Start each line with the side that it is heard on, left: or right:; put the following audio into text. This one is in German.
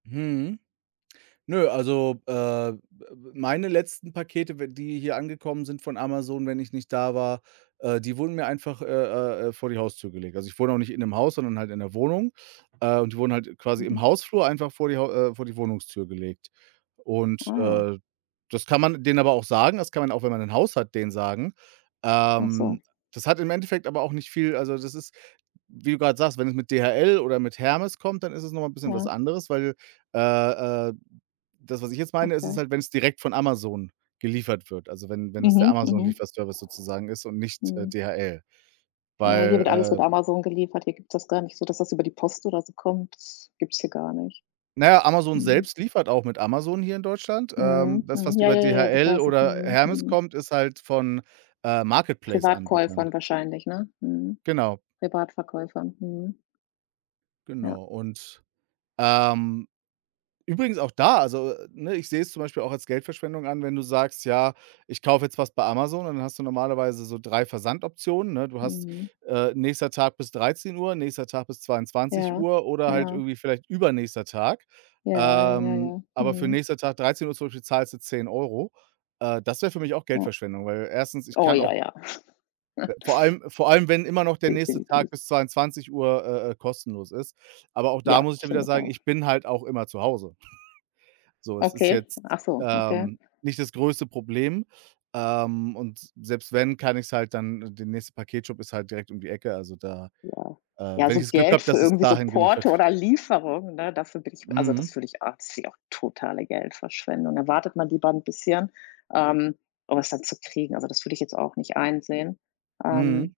right: Mhm. Nö, also, äh, m äh, meine letzten Pakete, w die hier angekommen sind von Amazon, wenn ich nicht da war, äh, die wurden mir einfach, äh, äh, äh, vor die Haustür gelegt. Also, ich wohne auch nicht in 'nem Haus, sondern halt in 'ner Wohnung, äh, und die wurden halt quasi im
left: Mhm.
right: Hausflur einfach vor die Hau äh, vor die Wohnungstür gelegt. Und,
left: Oh.
right: äh, das kann man denen aber auch sagen das kann man auch, wenn man 'n Haus hat, denen sagen
left: Ach
right: ähm,
left: so.
right: das hat im Endeffekt aber auch nicht viel also das ist, wie du grad sagst, wenn es mit DHL oder mit Hermes kommt, dann ist es noch mal 'n bisschen was
left: Ja.
right: anderes, weil, äh, äh, d das, was ich jetzt meine, ist es
left: Okay.
right: halt, wenn's direkt von Amazon geliefert wird, also wenn wenn es der
left: Mhm, mhm.
right: Amazon-Lieferservice sozusagen ist und nicht, äh,
left: Mhm.
right: DHL,
left: Ja, hier wird alles mit
right: weil, äh
left: Amazon geliefert. Hier gibt's das gar nicht so, dass das über die Post oder so kommt. Das gibt's hier gar nicht.
right: Na ja, Amazon
left: Mhm.
right: selbst liefert auch mit Amazon hier in Deutschland.
left: Mhm,
right: Ähm, das,
left: mhm.
right: was
left: Ja,
right: über
left: ja, ja, ja, das
right: DHL
left: weiß ich.
right: oder
left: Mhm,
right: Hermes
left: mhm.
right: kommt, ist halt von, äh,
left: Privatkäufern
right: Marketplace-Anbietern.
left: wahrscheinlich, ne? Mhm.
right: Genau.
left: Privatverkäufer. Mhm. Ja.
right: Genau. Und, ähm, übrigens auch da also, ne, ich sehe es zum Beispiel auch als Geldverschwendung an, wenn du sagst: „Ja, ich kaufe jetzt was bei Amazon", dann hast du normalerweise so 3 Versandoptionen, ne? Du hast,
left: Mhm.
right: äh, nächster Tag bis 13:00, nächster Tag bis zweiundzwanzig
left: Ja,
right: Uhr oder halt
left: ja.
right: irgendwie vielleicht übernächster Tag.
left: Ja, ja, ja,
right: Ähm,
left: ja.
right: aber für
left: Mhm.
right: nächster Tag 13:00, zum Beispiel, zahlst du 10 € äh, das wäre für mich auch
left: Ja.
right: Geldverschwendung, weil 1. ich
left: Oh
right: kann
left: ja,
right: auch
left: ja.
right: v vor allem vor allem, wenn immer noch der nächste Tag
left: Definitiv.
right: bis 22:00, äh, äh, kostenlos ist, aber auch da
left: Ja,
right: muss ich dann wieder
left: finde ich
right: sagen,
left: auch.
right: ich bin halt auch immer zu Hause. So, es ist
left: Okay,
right: jetzt,
left: ach so, okay.
right: ähm, nicht das größte Problem, ähm, und selbst wenn, kann ich es halt dann der nächste Paketshop ist halt direkt um die Ecke, also da
left: Ja.
right: äh,
left: Ja,
right: wenn ich
left: so
right: das Glück
left: Geld
right: habe,
left: für
right: dass es
left: irgendwie so
right: dahin
left: Porto
right: geliefert
left: oder
right: wird.
left: Lieferung, ne, dafür bin ich also, das
right: Mhm.
left: fühle ich a finde ich auch totale Geldverschwendung, da wartet man lieber 'n bisschen, ähm, um es dann zu kriegen. Also, das würde ich jetzt auch nicht einsehen.
right: Mhm.
left: Ähm